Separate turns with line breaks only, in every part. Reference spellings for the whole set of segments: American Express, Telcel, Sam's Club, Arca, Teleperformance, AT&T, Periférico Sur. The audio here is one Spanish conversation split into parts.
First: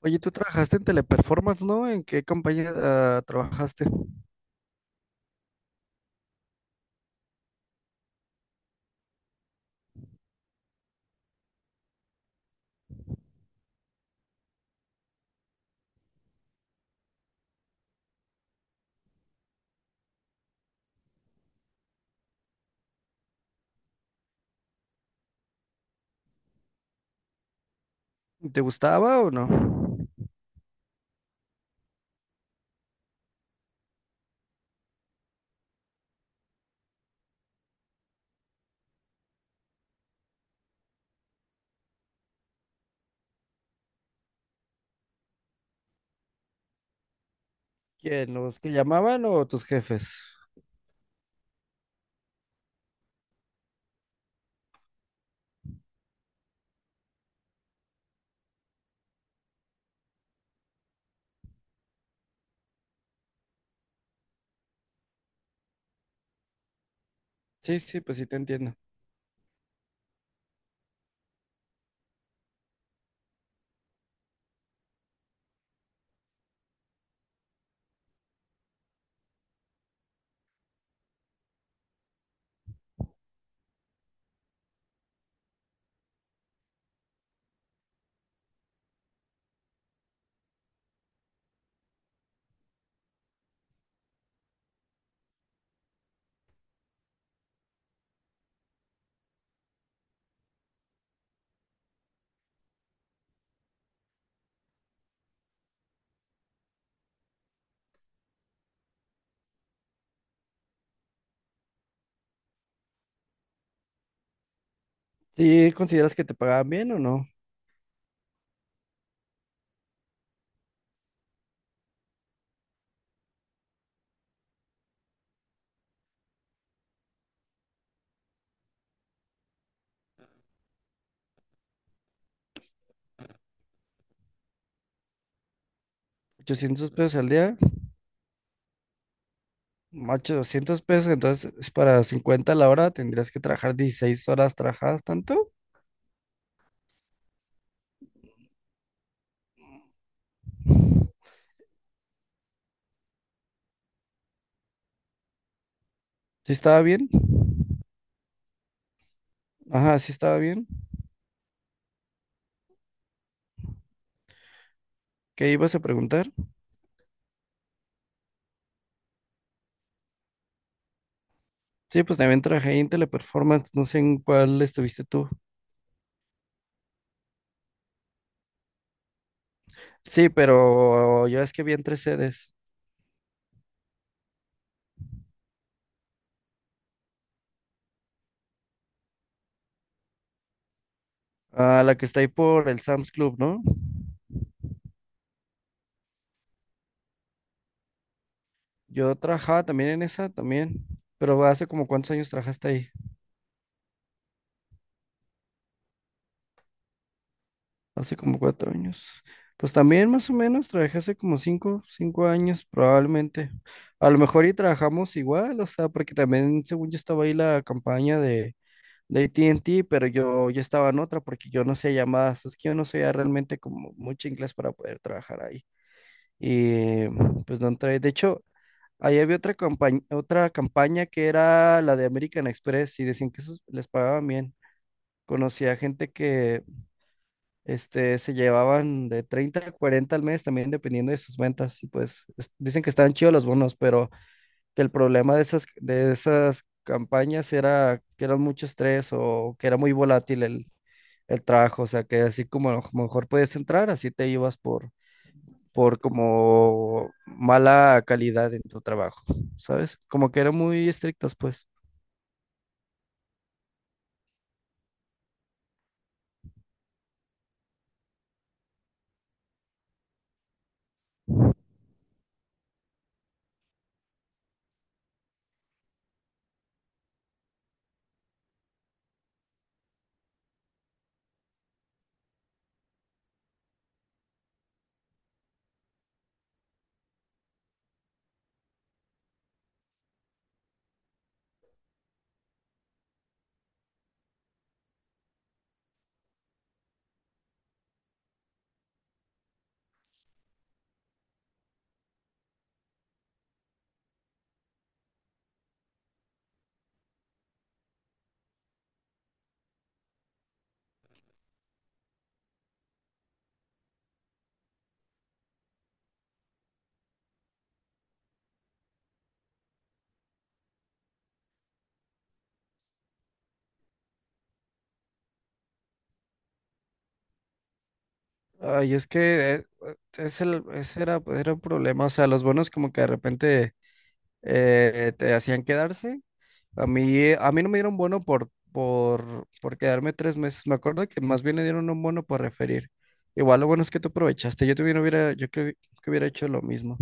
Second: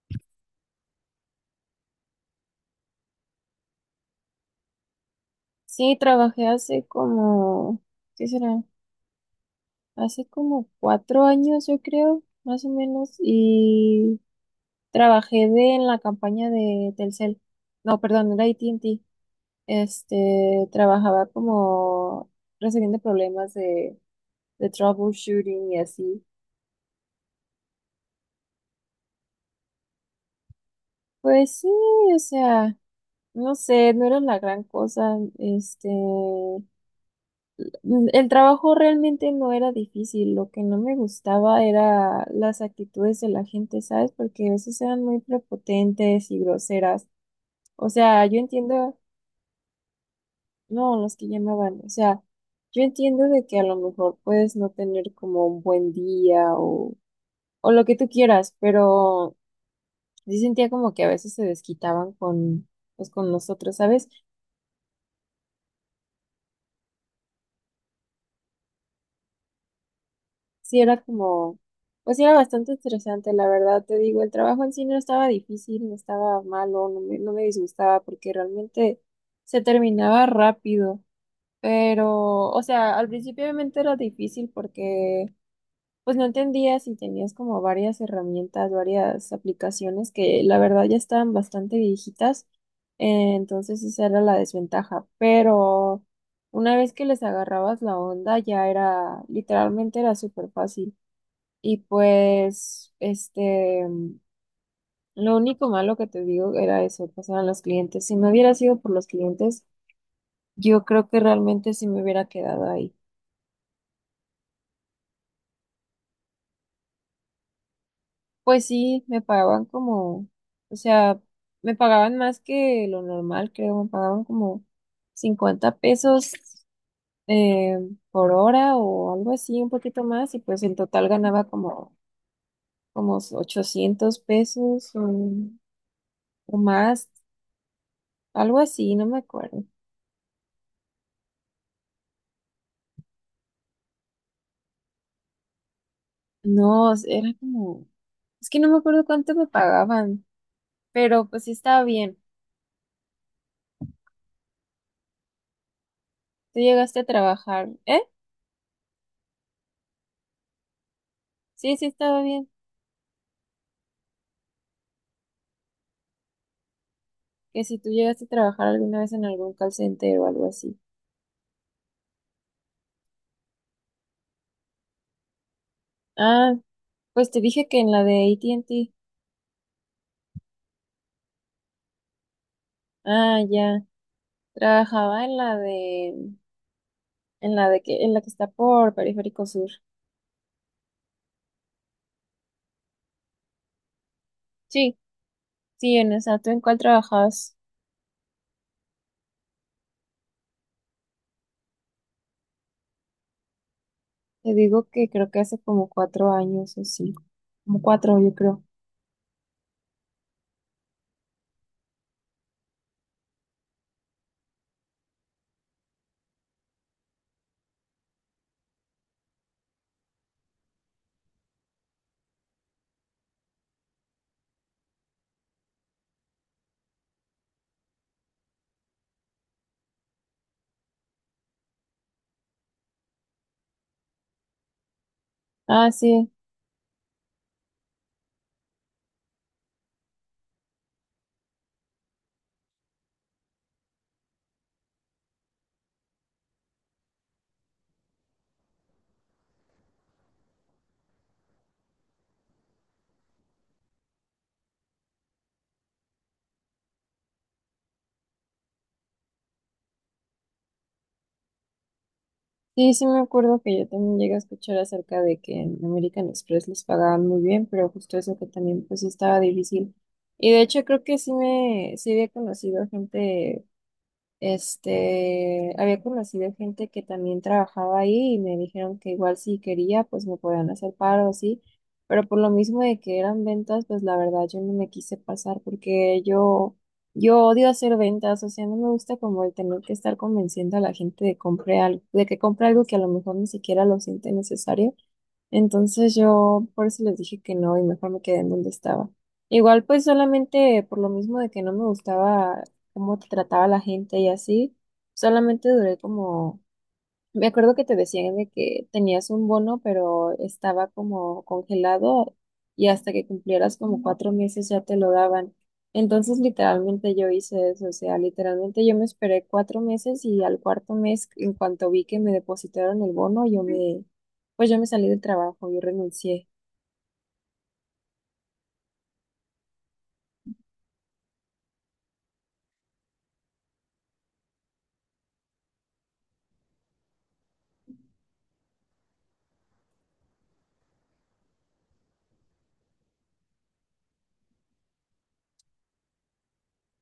Oye, tú trabajaste en Teleperformance, ¿no? ¿En qué compañía trabajaste?
Sí, trabajé hace como, ¿qué será? Hace como 4 años, yo creo, más o menos, y trabajé de, en la campaña de Telcel. No, perdón, era A T and T. Trabajaba como resolviendo problemas de troubleshooting y así.
¿Te gustaba o no?
Pues sí, o sea, no sé, no era la gran cosa. El trabajo realmente no era difícil, lo que no me gustaba era las actitudes de la gente, ¿sabes? Porque a veces eran muy prepotentes y groseras. O sea,
¿Quién?
yo
¿Los que
entiendo,
llamaban o tus jefes?
no, los que llamaban, o sea, yo entiendo de que a lo mejor puedes no tener como un buen día o lo que tú quieras, pero sí sentía como que a veces se desquitaban con, pues, con nosotros, ¿sabes?
Sí, sí, pues sí te entiendo.
Sí, era como, pues sí, era bastante estresante, la verdad, te digo, el trabajo en sí no estaba difícil, no estaba malo, no me disgustaba porque realmente se terminaba rápido, pero, o sea, al principio obviamente era difícil porque pues no entendías y tenías como varias herramientas, varias aplicaciones que la verdad ya estaban bastante viejitas, entonces esa era la desventaja, pero una vez que les agarrabas la onda ya era, literalmente era súper fácil. Y pues, lo único malo que te digo era eso, pasaban los clientes. Si no hubiera sido por los clientes, yo creo que realmente sí me hubiera quedado ahí.
¿Sí consideras que te pagaban bien o no?
Pues sí, me pagaban como, o sea, me pagaban más que lo normal, creo, me pagaban como 50 pesos eh, por hora o algo así, un poquito más, y pues en total ganaba como, como 800 pesos o
800
más,
pesos al día,
algo así, no me acuerdo.
800 pesos, entonces es para 50 la hora tendrías que trabajar 16 horas trabajadas, ¿tanto?
No, era como, es que no me acuerdo cuánto me pagaban, pero pues sí estaba bien.
¿Sí
Tú
estaba
llegaste a
bien?
trabajar, ¿eh?
Ajá, sí estaba bien.
Sí, sí estaba bien.
¿Qué ibas a preguntar?
Que si tú llegaste a trabajar alguna vez en algún call center o algo así.
Sí, pues también trabajé ahí en Teleperformance, no sé en cuál estuviste tú.
Ah, pues te dije que en la de AT&T.
Sí, pero yo es que vi en tres sedes.
Ah, ya. Trabajaba en en la de que, en la que está por Periférico Sur.
Ah, la que está ahí por el Sam's Club, ¿no?
Sí, sí, en esa. ¿Tú en cuál trabajabas?
Yo trabajaba también en esa, también. ¿Pero hace como cuántos años trabajaste ahí?
Te digo que creo que hace como 4 años o 5, como
Hace
cuatro, yo
como
creo.
4 años. Pues también más o menos trabajé hace como cinco años probablemente. A lo mejor y trabajamos igual, o sea, porque también según yo estaba ahí la campaña de A T and T, pero yo estaba en otra porque yo no sé llamadas. Es que yo no sabía realmente como mucho inglés para poder trabajar ahí. Y pues no entré. De hecho, ahí había otra campaña que era la de American Express y decían que esos les pagaban bien. Conocí a
Ah,
gente
sí.
que se llevaban de 30 a 40 al mes también dependiendo de sus ventas. Y pues dicen que estaban chidos los bonos, pero que el problema de de esas campañas era que eran mucho estrés o que era muy volátil el trabajo. O sea, que así como a lo mejor podías entrar, así te ibas por como mala calidad en tu trabajo, ¿sabes? Como que eran muy estrictos, pues.
Sí, sí me acuerdo que yo también llegué a escuchar acerca de que en American Express les pagaban muy bien, pero justo eso que también pues sí estaba difícil. Y de hecho creo que sí había conocido gente había conocido gente que también trabajaba ahí y me dijeron que igual si quería, pues me podían hacer paro así, pero por lo mismo de que eran ventas, pues la verdad yo no me quise pasar porque yo odio hacer ventas, o sea, no me gusta como el tener que estar convenciendo a la gente de que compre algo que a lo mejor ni siquiera lo siente necesario. Entonces yo por eso les dije que no y mejor me quedé en donde estaba. Igual pues solamente por lo mismo de que no me gustaba cómo te trataba la gente y así, solamente duré como me acuerdo que te decían de que tenías un bono, pero estaba como congelado y hasta que cumplieras como 4 meses ya te lo daban. Entonces, literalmente yo hice eso, o sea, literalmente yo me esperé 4 meses y al cuarto mes, en cuanto vi que me depositaron el bono, pues yo me salí del trabajo, yo renuncié.
Ay, es que ese era un problema, o sea, los bonos como que de repente te hacían quedarse. A mí no me dieron bono por quedarme 3 meses. Me acuerdo que más bien le dieron un bono por referir. Igual lo bueno es que tú aprovechaste. Yo también hubiera, yo creo que hubiera hecho lo mismo.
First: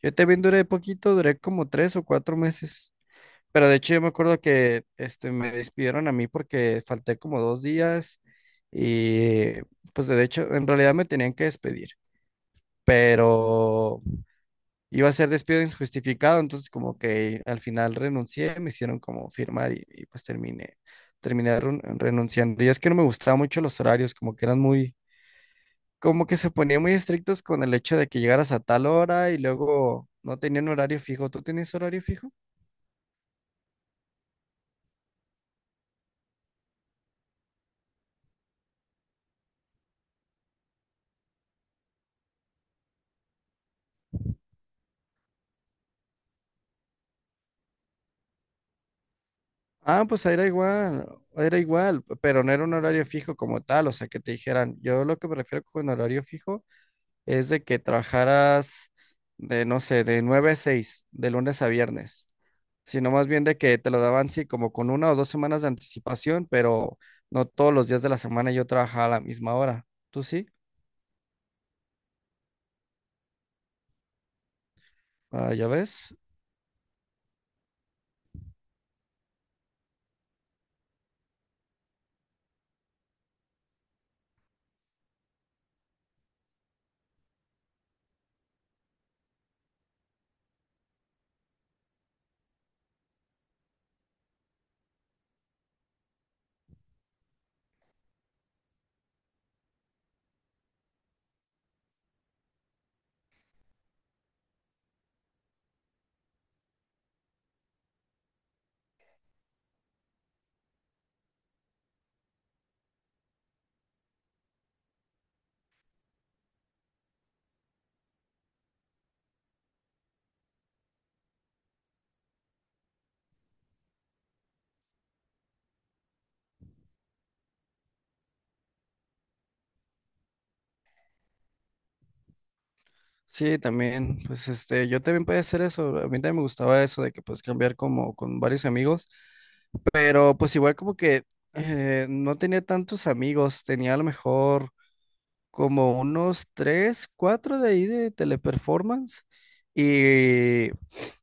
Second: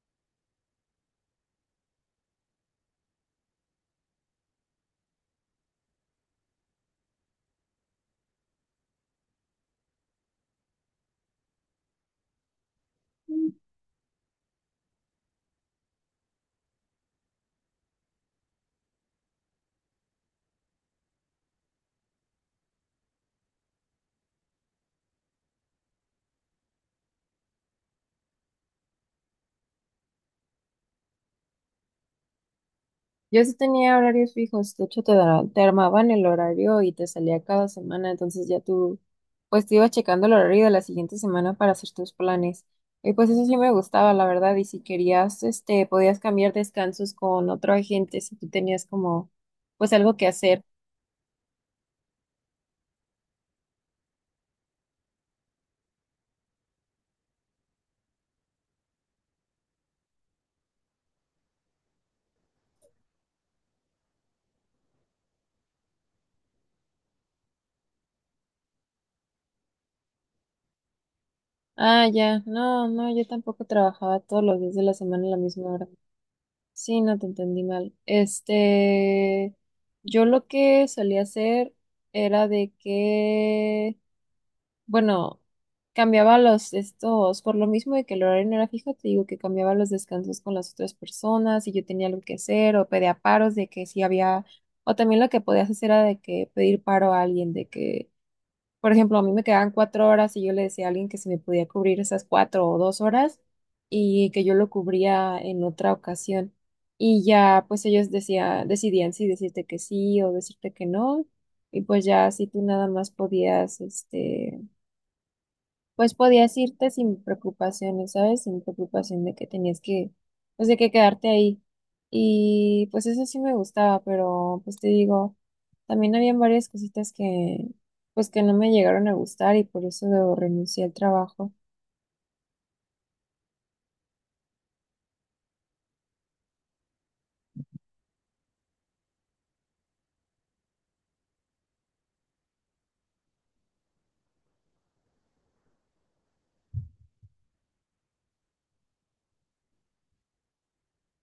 Yo también duré poquito, duré como 3 o 4 meses. Pero de hecho yo me acuerdo que me despidieron a mí porque falté como 2 días y pues de hecho en realidad me tenían que despedir, pero iba a ser despido injustificado, entonces como que al final renuncié, me hicieron como firmar y, pues terminé renunciando. Y es que no me gustaban mucho los horarios, como que como que se ponían muy estrictos con el hecho de que llegaras a tal hora y luego no tenían horario fijo. ¿Tú tenías horario fijo?
Yo sí tenía horarios fijos, de hecho te armaban el horario y te salía cada semana, entonces ya tú, pues te ibas checando el horario de la siguiente semana para hacer tus planes. Y pues eso sí me gustaba, la verdad, y si querías, podías cambiar descansos con otro agente si tú tenías como, pues
Ah,
algo
pues
que
era
hacer.
igual, era igual, pero no era un horario fijo como tal, o sea, que te dijeran, yo lo que me refiero con horario fijo es de que trabajaras de, no sé, de 9 a 6, de lunes a viernes, sino más bien de que te lo daban, sí, como con una o dos semanas de anticipación, pero no todos los días de la semana yo trabajaba a la misma hora. ¿Tú sí?
Ah, ya, no, no, yo tampoco trabajaba todos los días de la semana a la
Ah, ya
misma hora.
ves.
Sí, no te entendí mal. Yo lo que solía hacer era de que... Bueno, cambiaba los estos, por lo mismo de que el horario no era fijo, te digo que cambiaba los descansos con las otras personas y yo tenía algo que hacer o pedía paros de que si había, o también lo que podías hacer era de que pedir paro a alguien, de que, por ejemplo, a mí me quedaban 4 horas y yo le decía a alguien que se me podía cubrir esas 4 o 2 horas y que yo lo cubría en otra ocasión. Y ya, pues decidían si decirte que sí o decirte que no. Y pues ya, si tú nada más podías, pues podías irte sin preocupaciones, ¿sabes? Sin preocupación de que tenías que, pues de que quedarte ahí. Y pues eso sí me gustaba, pero pues te digo, también habían varias cositas que, pues que no me llegaron a gustar y por eso renuncié al trabajo.
Sí, también, pues yo también podía hacer eso, a mí también me gustaba eso de que pues cambiar como con varios amigos. Pero pues igual como que no tenía tantos amigos, tenía a lo mejor como unos tres, cuatro de ahí de Teleperformance. Y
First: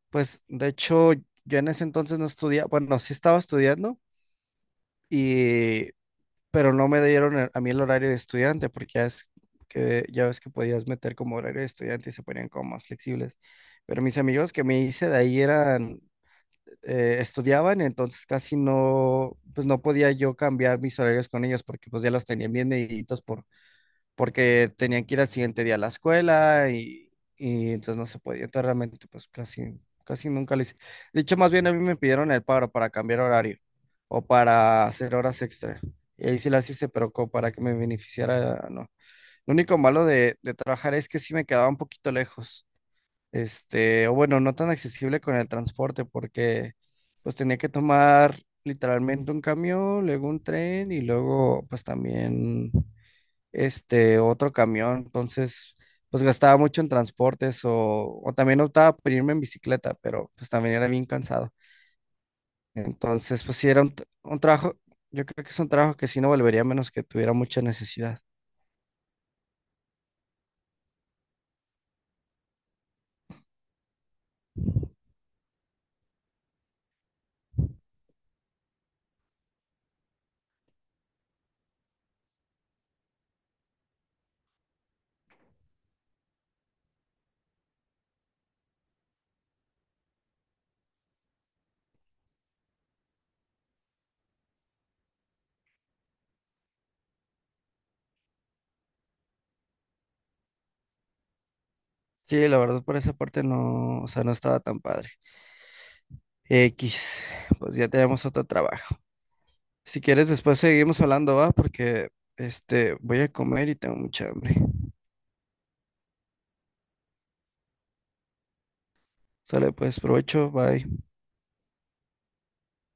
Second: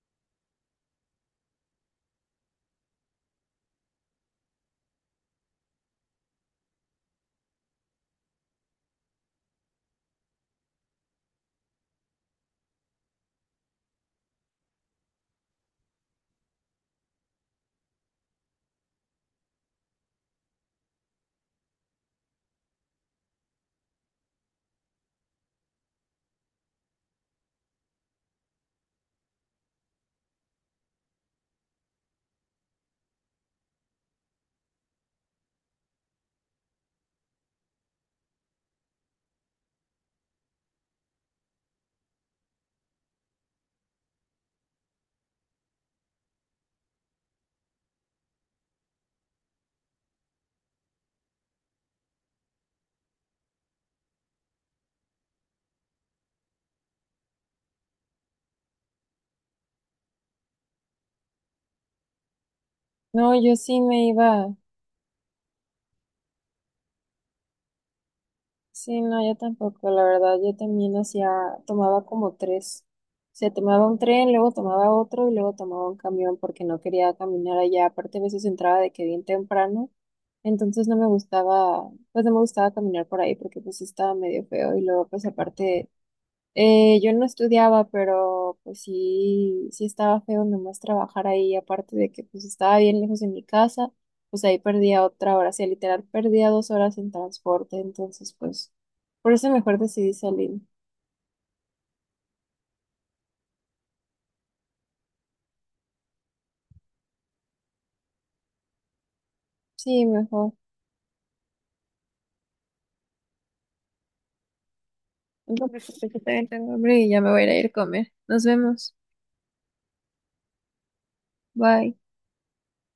pues de hecho yo en ese entonces no estudiaba, bueno, sí estaba estudiando, y, pero no me dieron a mí el horario de estudiante porque ya, es que, ya ves que podías meter como horario de estudiante y se ponían como más flexibles. Pero mis amigos que me hice de ahí eran estudiaban, entonces casi no, pues no podía yo cambiar mis horarios con ellos porque pues ya los tenían bien mediditos porque tenían que ir al siguiente día a la escuela y entonces no se podía, entonces realmente pues casi, casi nunca lo hice. De hecho, más bien a mí me pidieron el paro para cambiar horario o para hacer horas extra. Y ahí sí las hice, pero como para que me beneficiara, no. Lo único malo de trabajar es que sí me quedaba un poquito lejos o bueno, no tan accesible con el transporte porque pues tenía que tomar literalmente un camión, luego un tren y luego pues también este otro camión, entonces pues gastaba mucho en transportes o también optaba por irme en bicicleta, pero pues también era bien cansado.
No,
Entonces
yo
pues sí
sí
era un, t-
me
un
iba.
trabajo, yo creo que es un trabajo que sí no volvería a menos que tuviera mucha necesidad.
Sí, no, yo tampoco, la verdad, yo también hacía, tomaba como tres. O sea, tomaba un tren, luego tomaba otro y luego tomaba un camión porque no quería caminar allá. Aparte, a veces entraba de que bien temprano, entonces no me gustaba, pues no me gustaba caminar por ahí porque pues estaba medio feo y luego pues aparte yo no estudiaba, pero pues sí, sí estaba feo nomás trabajar ahí, aparte de que pues estaba bien lejos de mi casa, pues ahí perdía otra hora, o sea, literal perdía 2 horas en transporte, entonces pues por eso mejor decidí salir.
Sí, la verdad por esa parte no, o sea, no estaba tan padre. X, pues ya tenemos otro trabajo. Si
Sí,
quieres,
mejor.
después seguimos hablando, ¿va? Porque voy a comer y tengo mucha hambre.
No me preocupes, yo también tengo hambre y ya me voy a ir a comer. Nos vemos.
Sale, pues, provecho, bye.
Bye.